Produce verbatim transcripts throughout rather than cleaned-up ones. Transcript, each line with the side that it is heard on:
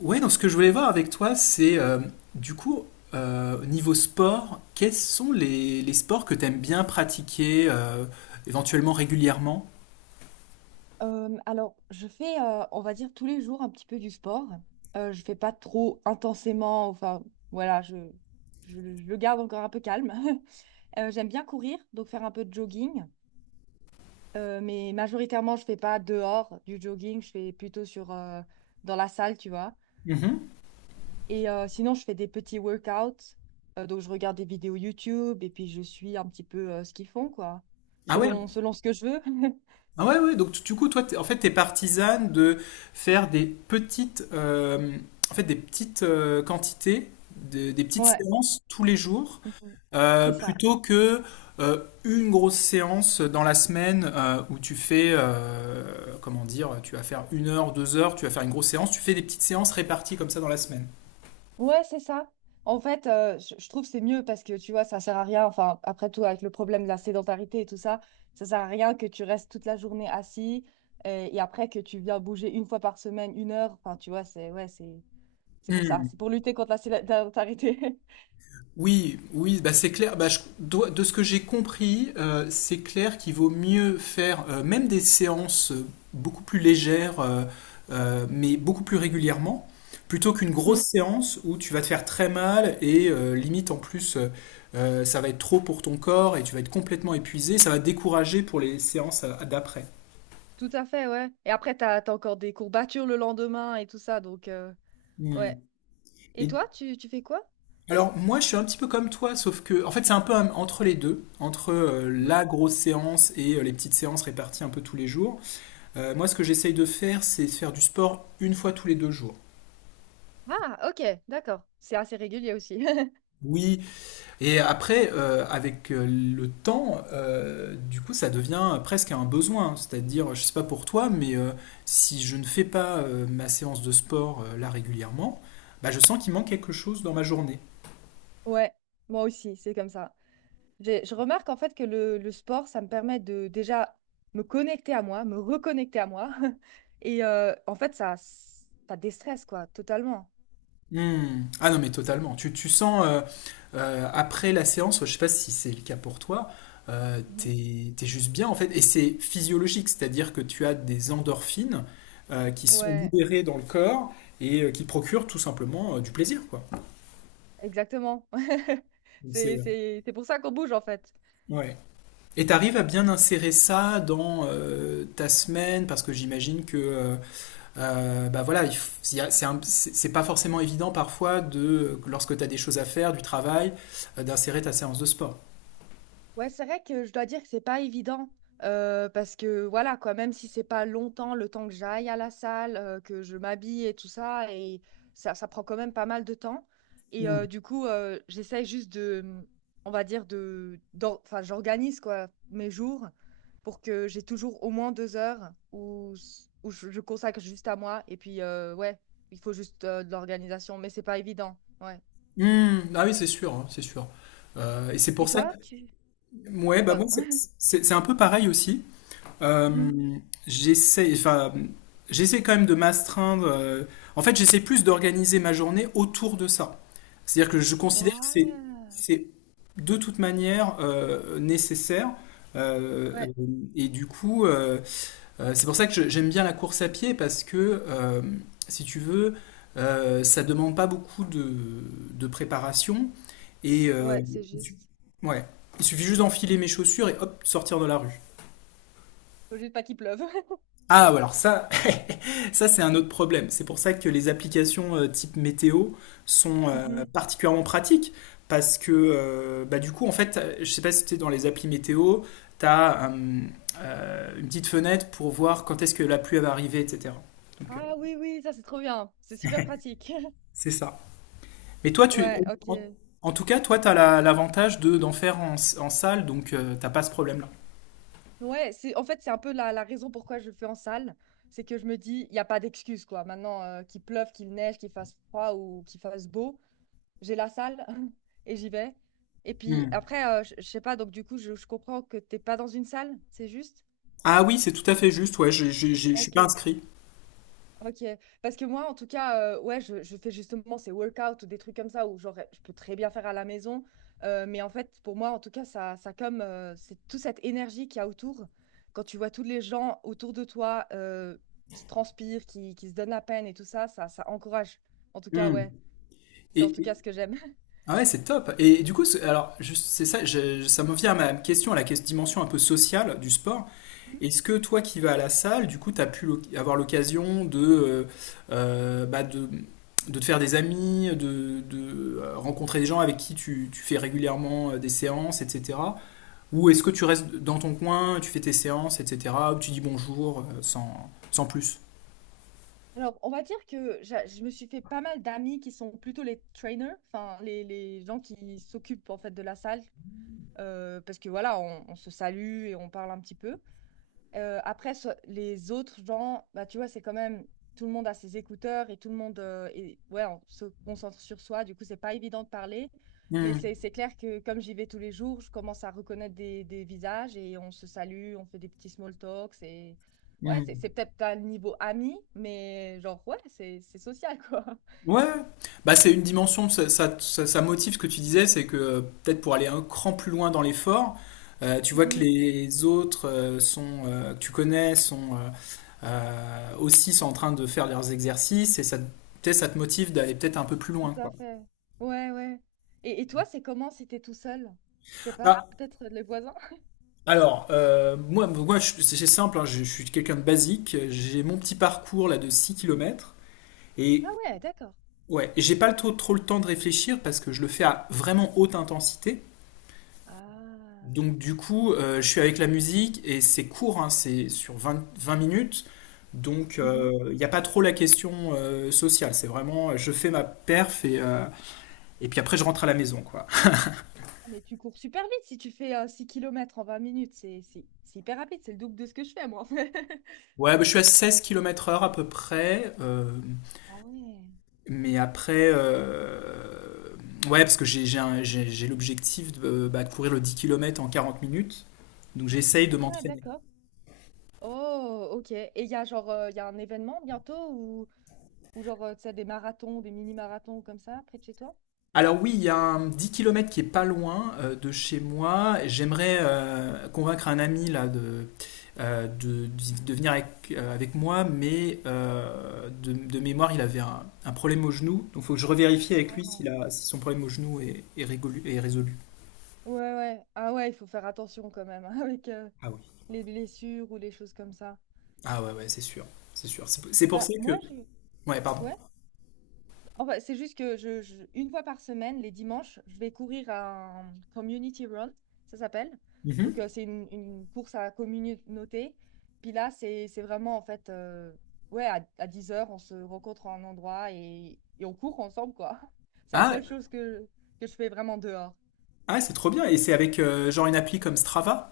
left: Ouais, donc ce que je voulais voir avec toi, c'est euh, du coup, euh, au niveau sport, quels sont les, les sports que tu aimes bien pratiquer, euh, éventuellement régulièrement?
right: Euh, alors, je fais, euh, on va dire, tous les jours un petit peu du sport. Euh, je fais pas trop intensément, enfin, voilà, je, je, le je le garde encore un peu calme. Euh, j'aime bien courir, donc faire un peu de jogging. Euh, mais majoritairement, je fais pas dehors du jogging, je fais plutôt sur, euh, dans la salle, tu vois.
left: Mhm.
right: Et euh, sinon, je fais des petits workouts. Euh, donc, je regarde des vidéos YouTube et puis je suis un petit peu euh, ce qu'ils font, quoi,
left: Ah ouais?
right: selon, selon ce que je veux.
left: Ah ouais, ouais. Donc du coup, toi, t'es- en fait, tu es partisane de faire des petites, euh, en fait, des petites euh, quantités, de- des petites
right: Ouais,
left: séances tous les jours.
right: mhm,
left: Euh,
right: c'est ça.
left: plutôt que euh, une grosse séance dans la semaine euh, où tu fais, euh, comment dire, tu vas faire une heure, deux heures, tu vas faire une grosse séance, tu fais des petites séances réparties comme ça dans la semaine.
right: Ouais, c'est ça. En fait, euh, je, je trouve que c'est mieux parce que tu vois, ça sert à rien. Enfin, après tout, avec le problème de la sédentarité et tout ça, ça sert à rien que tu restes toute la journée assis euh, et, après que tu viens bouger une fois par semaine, une heure. Enfin, tu vois, c'est ouais, c'est c'est pour ça.
left: Hmm.
right: C'est pour lutter contre la sédentarité.
left: Oui, oui, bah c'est clair. Bah je- do- de ce que j'ai compris, euh, c'est clair qu'il vaut mieux faire euh, même des séances euh, beaucoup plus légères, euh, euh, mais beaucoup plus régulièrement, plutôt qu'une grosse
right: Mm,
left: séance où tu vas te faire très mal et euh, limite en plus euh, euh, ça va être trop pour ton corps et tu vas être complètement épuisé. Ça va te décourager pour les séances euh, d'après.
right: tout à fait, ouais. Et après, t'as, t'as encore des courbatures le lendemain et tout ça, donc euh, ouais.
left: Hmm.
right: Et toi, tu, tu fais quoi?
left: Alors moi je suis un petit peu comme toi, sauf que en fait c'est un peu un- entre les deux, entre euh,
right: Mm,
left: la grosse séance et euh, les petites séances réparties un peu tous les jours. Euh, moi ce que j'essaye de faire c'est de faire du sport une fois tous les deux jours.
right: ah, ok, d'accord. C'est assez régulier aussi.
left: Oui, et après euh, avec euh, le temps, euh, du coup ça devient presque un besoin. C'est-à-dire, je sais pas pour toi, mais euh, si je ne fais pas euh, ma séance de sport euh, là régulièrement, bah, je sens qu'il manque quelque chose dans ma journée.
right: Ouais, moi aussi, c'est comme ça. J'ai- Je remarque en fait que le, le sport, ça me permet de déjà me connecter à moi, me reconnecter à moi. Et euh, en fait, ça, ça déstresse, quoi, totalement.
left: Hmm. Ah non, mais totalement. Tu, tu sens, euh, euh, après la séance, je sais pas si c'est le cas pour toi, euh,
right: Mhm.
left: t'es, t'es juste bien en fait. Et c'est physiologique, c'est-à-dire que tu as des endorphines euh, qui sont
right: Ouais,
left: libérées dans le corps et euh, qui procurent tout simplement euh, du plaisir, quoi.
right: exactement.
left: Donc c'est,
right: C'est, c'est, c'est pour ça qu'on bouge, en fait.
left: ouais. Et t'arrives à bien insérer ça dans euh, ta semaine, parce que j'imagine que euh, Euh, bah voilà, c'est pas forcément évident parfois de lorsque tu as des choses à faire, du travail, euh, d'insérer ta séance de sport.
right: Ouais, c'est vrai que je dois dire que c'est pas évident euh, parce que voilà quoi, même si c'est pas longtemps le temps que j'aille à la salle, euh, que je m'habille et tout ça, et ça, ça prend quand même pas mal de temps. Et euh,
left: Mm.
right: du coup, euh, j'essaye juste de, mmh, on va dire de, d'or- enfin, j'organise quoi mes jours pour que j'ai toujours au moins deux heures où, s- où je, je consacre juste à moi. Et puis euh, ouais, il faut juste euh, de l'organisation, mais c'est pas évident. Ouais.
left: Mm, ah oui, c'est sûr, hein, c'est sûr. Euh, et c'est
right: Et
left: pour ça que
right: toi, tu,
left: ouais, bah moi
right: pardon.
left: c'est c'est- c'est un peu pareil aussi. Euh,
right: Mhm.
left: j'essaie, enfin, j'essaie quand même de m'astreindre. euh, en fait, j'essaie plus d'organiser ma journée autour de ça. C'est-à-dire que je considère que c'est
right: Ouais.
left: c'est de toute manière euh, nécessaire. Euh,
right: Ouais.
left: et du coup, euh, Euh, c'est pour ça que j'aime bien la course à pied parce que, euh, si tu veux, euh, ça demande pas beaucoup de, de préparation et euh,
right: Ouais, c'est
left: il su-
right: juste.
left: ouais, il suffit juste d'enfiler mes chaussures et hop, sortir de la rue.
right: Faut juste pas qu'il pleuve.
left: Ah, ouais, alors ça, ça c'est un autre problème. C'est pour ça que les applications euh, type météo sont euh,
right: Mhm.
left: particulièrement pratiques parce que euh, bah, du coup, en fait, euh, je sais pas si tu es dans les applis météo, tu as une petite fenêtre pour voir quand est-ce que la pluie elle va arriver, et cetera. Donc, euh,
right: Ah oui, oui, ça c'est trop bien. C'est super pratique.
left: c'est ça. Mais toi, tu,
right: Ouais,
left: en,
right: ok.
left: en tout cas, toi, t'as la- l'avantage de d'en faire en, s- en salle, donc euh, t'as pas ce problème-là.
right: Ouais, c'est en fait c'est un peu la, la raison pourquoi je le fais en salle. C'est que je me dis, il n'y a pas d'excuse quoi. Maintenant, euh, qu'il pleuve, qu'il neige, qu'il fasse froid ou qu'il fasse beau, j'ai la salle et j'y vais. Et puis
left: Hmm.
right: après, euh, je je sais pas, donc du coup, je, je comprends que t'es pas dans une salle, c'est juste?
left: Ah oui, c'est tout à fait juste. Ouais, je je- je- je suis
right: Ok.
left: pas inscrit.
right: Ok, parce que moi, en tout cas, euh, ouais, je, je fais justement ces workouts ou des trucs comme ça où genre, je peux très bien faire à la maison, euh, mais en fait, pour moi, en tout cas, ça, ça comme euh, c'est toute cette énergie qu'il y a autour, quand tu vois tous les gens autour de toi euh, qui transpirent, qui, qui se donnent la peine et tout ça, ça, ça encourage. En tout cas,
left: Hmm.
right: ouais, c'est en
left: Et,
right: tout
left: et-
right: cas ce que j'aime.
left: ah ouais, c'est top. Et, du coup, c'est- alors juste, c'est ça, je- ça me vient à ma question, à la ques- dimension un peu sociale du sport. Est-ce que toi qui vas à la salle, du coup, t'as pu l'oc- avoir l'occasion de, euh, euh, bah, de de te faire des amis, de, de euh, rencontrer des gens avec qui tu, tu fais régulièrement euh, des séances, et cetera. Ou est-ce que tu restes dans ton coin, tu fais tes séances, et cetera. Ou tu dis bonjour euh, sans, sans plus.
right: Mhm. Alors, on va dire que j'a- je me suis fait pas mal d'amis qui sont plutôt les trainers, enfin les, les gens qui s'occupent en fait de la salle, euh, parce que voilà, on, on se salue et on parle un petit peu. Euh, après, so- les autres gens, bah, tu vois, c'est quand même tout le monde a ses écouteurs et tout le monde euh, est- ouais, on se concentre sur soi. Du coup, c'est pas évident de parler. Mais
left: Hmm,
right: c'est c'est clair que comme j'y vais tous les jours, je commence à reconnaître des, des visages et on se salue, on fait des petits small talks et ouais, c'est
left: hmm.
right: c'est peut-être pas le niveau ami, mais genre ouais, c'est c'est social quoi.
left: Ouais, bah c'est une dimension, ça, ça, ça- ça motive ce que tu disais, c'est que euh, peut-être pour aller un cran plus loin dans l'effort, euh, tu vois que les autres euh, sont, euh, que tu connais sont euh, euh, aussi sont en train de faire leurs exercices et ça, te- peut-être ça te motive d'aller peut-être un peu plus loin,
right: Tout à
left: quoi.
right: fait. Ouais, ouais. Et, et toi, c'est comment si t'es tout seul? Je sais pas,
left: Ah,
right: peut-être les voisins?
left: alors, euh, moi, moi je- c'est c'est simple, hein, je, je suis quelqu'un de basique, j'ai mon petit parcours là de six kilomètres.
right: Ah
left: Et
right: ouais, d'accord.
left: ouais, j'ai pas le trop, trop le temps de réfléchir parce que je le fais à vraiment haute intensité.
right: Ah.
left: Donc du coup, euh, je suis avec la musique et c'est court, hein, c'est sur vingt vingt minutes. Donc
right: Mhm.
left: il n'y a pas trop la question euh, sociale. C'est vraiment, euh, je fais ma perf et, euh, et puis après je rentre à la maison, quoi.
right: Mais tu cours super vite si tu fais euh, six kilomètres en vingt minutes. C'est c'est- c'est hyper rapide, c'est le double de ce que je fais, moi.
left: Ouais, bah, je suis à seize kilomètres heure à peu près. euh,
right: Ah ouais.
left: mais après, euh, ouais, parce que j'ai j'ai un- j'ai- j'ai l'objectif de, bah, de courir le dix kilomètres en quarante minutes. Donc j'essaye de
right: Ah,
left: m'entraîner.
right: d'accord. Oh, ok. Et il y a genre, euh, il y a un événement bientôt ou, ou genre, euh, tu sais, des marathons, des mini-marathons comme ça, près de chez toi?
left: Alors oui, il y a un dix kilomètres qui est pas loin euh, de chez moi. J'aimerais euh, convaincre un ami là de, euh, de, de venir avec, euh, avec moi, mais euh, de, de mémoire, il avait un, un problème au genou. Donc il faut que je revérifie avec lui s'il
right: Ah.
left: a, si son problème au genou est, est, régolu- est résolu.
right: Ouais, ouais. Ah ouais, il faut faire attention quand même hein, avec euh,
left: Ah oui.
right: les blessures ou les choses comme ça.
left: Ah ouais, ouais, c'est sûr. C'est sûr. C'est c'est pour ça
right: Bah, moi,
left: que...
right: je...
left: Ouais, pardon.
right: ouais. Enfin, c'est juste que je, je- une fois par semaine, les dimanches, je vais courir un community run, ça s'appelle. Donc,
left: Mhm.
right: euh, c'est une, une course à la communauté. Puis là, c'est, c'est vraiment, en fait, euh, ouais, à, à dix heures, on se rencontre en un endroit et, et on court ensemble, quoi. C'est la
left: Ah,
right: seule chose que, que je fais vraiment dehors.
left: ah, c'est trop bien. Et c'est avec euh, genre une appli comme Strava?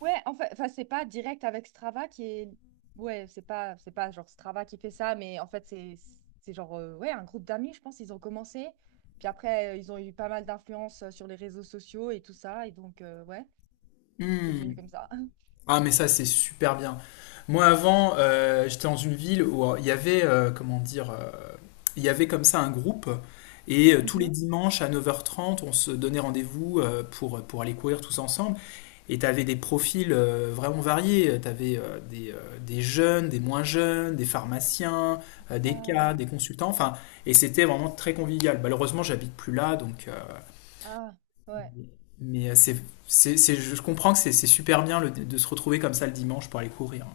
right: Ouais, en fait, enfin, c'est pas direct avec Strava qui est. Ouais, c'est pas, c'est pas genre Strava qui fait ça, mais en fait, c'est c'est genre euh, ouais, un groupe d'amis, je pense, ils ont commencé. Puis après, euh, ils ont eu pas mal d'influence euh, sur les réseaux sociaux et tout ça. Et donc, euh, ouais, c'est
left: Hmm.
right: devenu comme ça.
left: Ah, mais ça, c'est super bien. Moi, avant, euh, j'étais dans une ville où euh, il y avait, euh, comment dire, euh, il y avait comme ça un groupe. Et euh, tous les
right: Mhm.
left: dimanches à neuf heures trente on se donnait rendez-vous euh, pour, pour aller courir tous ensemble. Et tu avais des profils euh, vraiment variés. Tu avais des, euh, des jeunes, des moins jeunes, des pharmaciens, euh, des cas, des
right: Ça-
left: consultants. Enfin, et c'était vraiment très convivial. Malheureusement, j'habite plus là, donc euh,
right: Ah, ouais.
left: mais euh, c'est, c'est, c'est- je comprends que c'est c'est super bien le- de se retrouver comme ça le dimanche pour aller courir.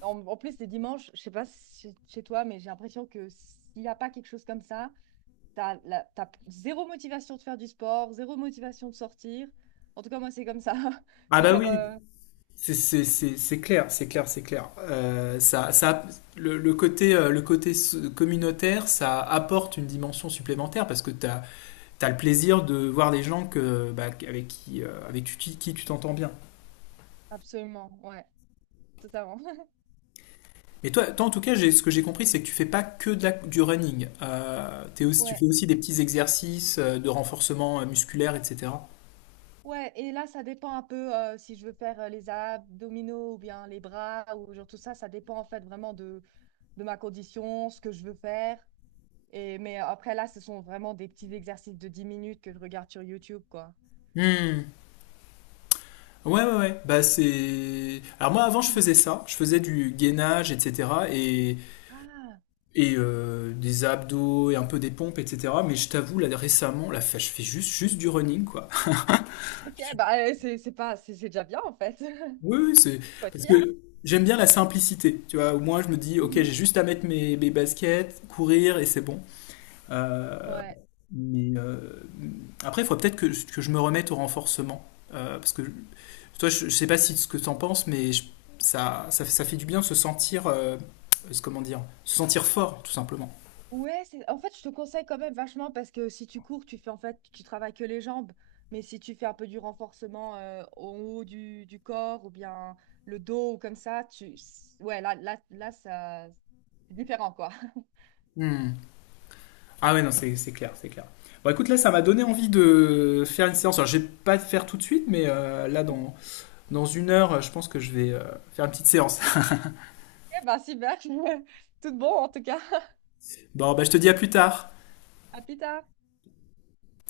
right: En, en plus, les dimanches, je sais pas si chez toi, mais j'ai l'impression que s'il n'y a pas quelque chose comme ça, t'as, la- t'as zéro motivation de faire du sport, zéro motivation de sortir. En tout cas, moi, c'est comme ça.
left: Ah
right: C'est
left: bah
right: genre.
left: oui,
right: euh,
left: c'est c'est- c'est- c'est clair, c'est clair, c'est clair. Euh, ça, ça, le, le côté, euh, le côté s- communautaire, ça apporte une dimension supplémentaire parce que tu as, le plaisir de voir des gens que, bah, avec qui, euh, avec tu- qui, qui tu t'entends bien.
right: Absolument, ouais, totalement.
left: Mais toi, toi, en tout cas, j'ai- ce que j'ai compris, c'est que tu fais pas que de la- du running. Euh, t'es aussi, tu
right: Ouais,
left: fais aussi des petits exercices euh, de renforcement euh, musculaire, et cetera.
right: ouais, et là, ça dépend un peu euh, si je veux faire euh, les abdominaux ou bien les bras ou genre tout ça, ça dépend en fait vraiment de, de ma condition, ce que je veux faire. Et, mais euh, après, là, ce sont vraiment des petits exercices de dix minutes que je regarde sur YouTube, quoi.
left: Hmm. Ouais, ouais, ouais. Bah, c'est. Alors, moi, avant, je
right: Mhm.
left: faisais ça. Je faisais du gainage, et cetera. Et,
right: Ah,
left: et euh, des abdos et un peu des pompes, et cetera. Mais je t'avoue, là, récemment, là, je fais juste, juste du running, quoi.
right: ok, bah euh, c'est c'est pas, c'est c'est déjà bien en fait.
left: Oui, oui, c'est.
right: Faut être
left: Parce
right: fier.
left: que j'aime bien la simplicité. Tu vois, au moins, je me dis, ok, j'ai
right: Mhm.
left: juste à mettre mes, mes baskets, courir et c'est bon. Euh,
right: Ouais.
left: mais euh, après, il faut peut-être que, que je me remette au renforcement. Euh, parce que toi, je, je sais pas si ce que t'en penses, mais je- ça, ça, ça fait du bien de se sentir, euh, euh, comment dire, se sentir fort, tout simplement.
right: Ouais, c'est... en fait, je te conseille quand même vachement parce que si tu cours, tu fais en fait, tu travailles que les jambes. Mais si tu fais un peu du renforcement euh, au haut du, du corps ou bien le dos ou comme ça, tu... ouais, là, là, là, ça... c'est différent quoi.
left: Hmm. Ah ouais, non, c'est c'est clair, c'est clair. Bon, écoute, là, ça m'a donné envie de faire une séance. Alors, je vais pas le faire tout de suite, mais euh, là, dans, dans une heure, je pense que je vais euh, faire une petite séance.
right: Eh ben, super, tout bon en tout cas.
left: Bon, bah, je te dis à plus tard.
right: À plus tard.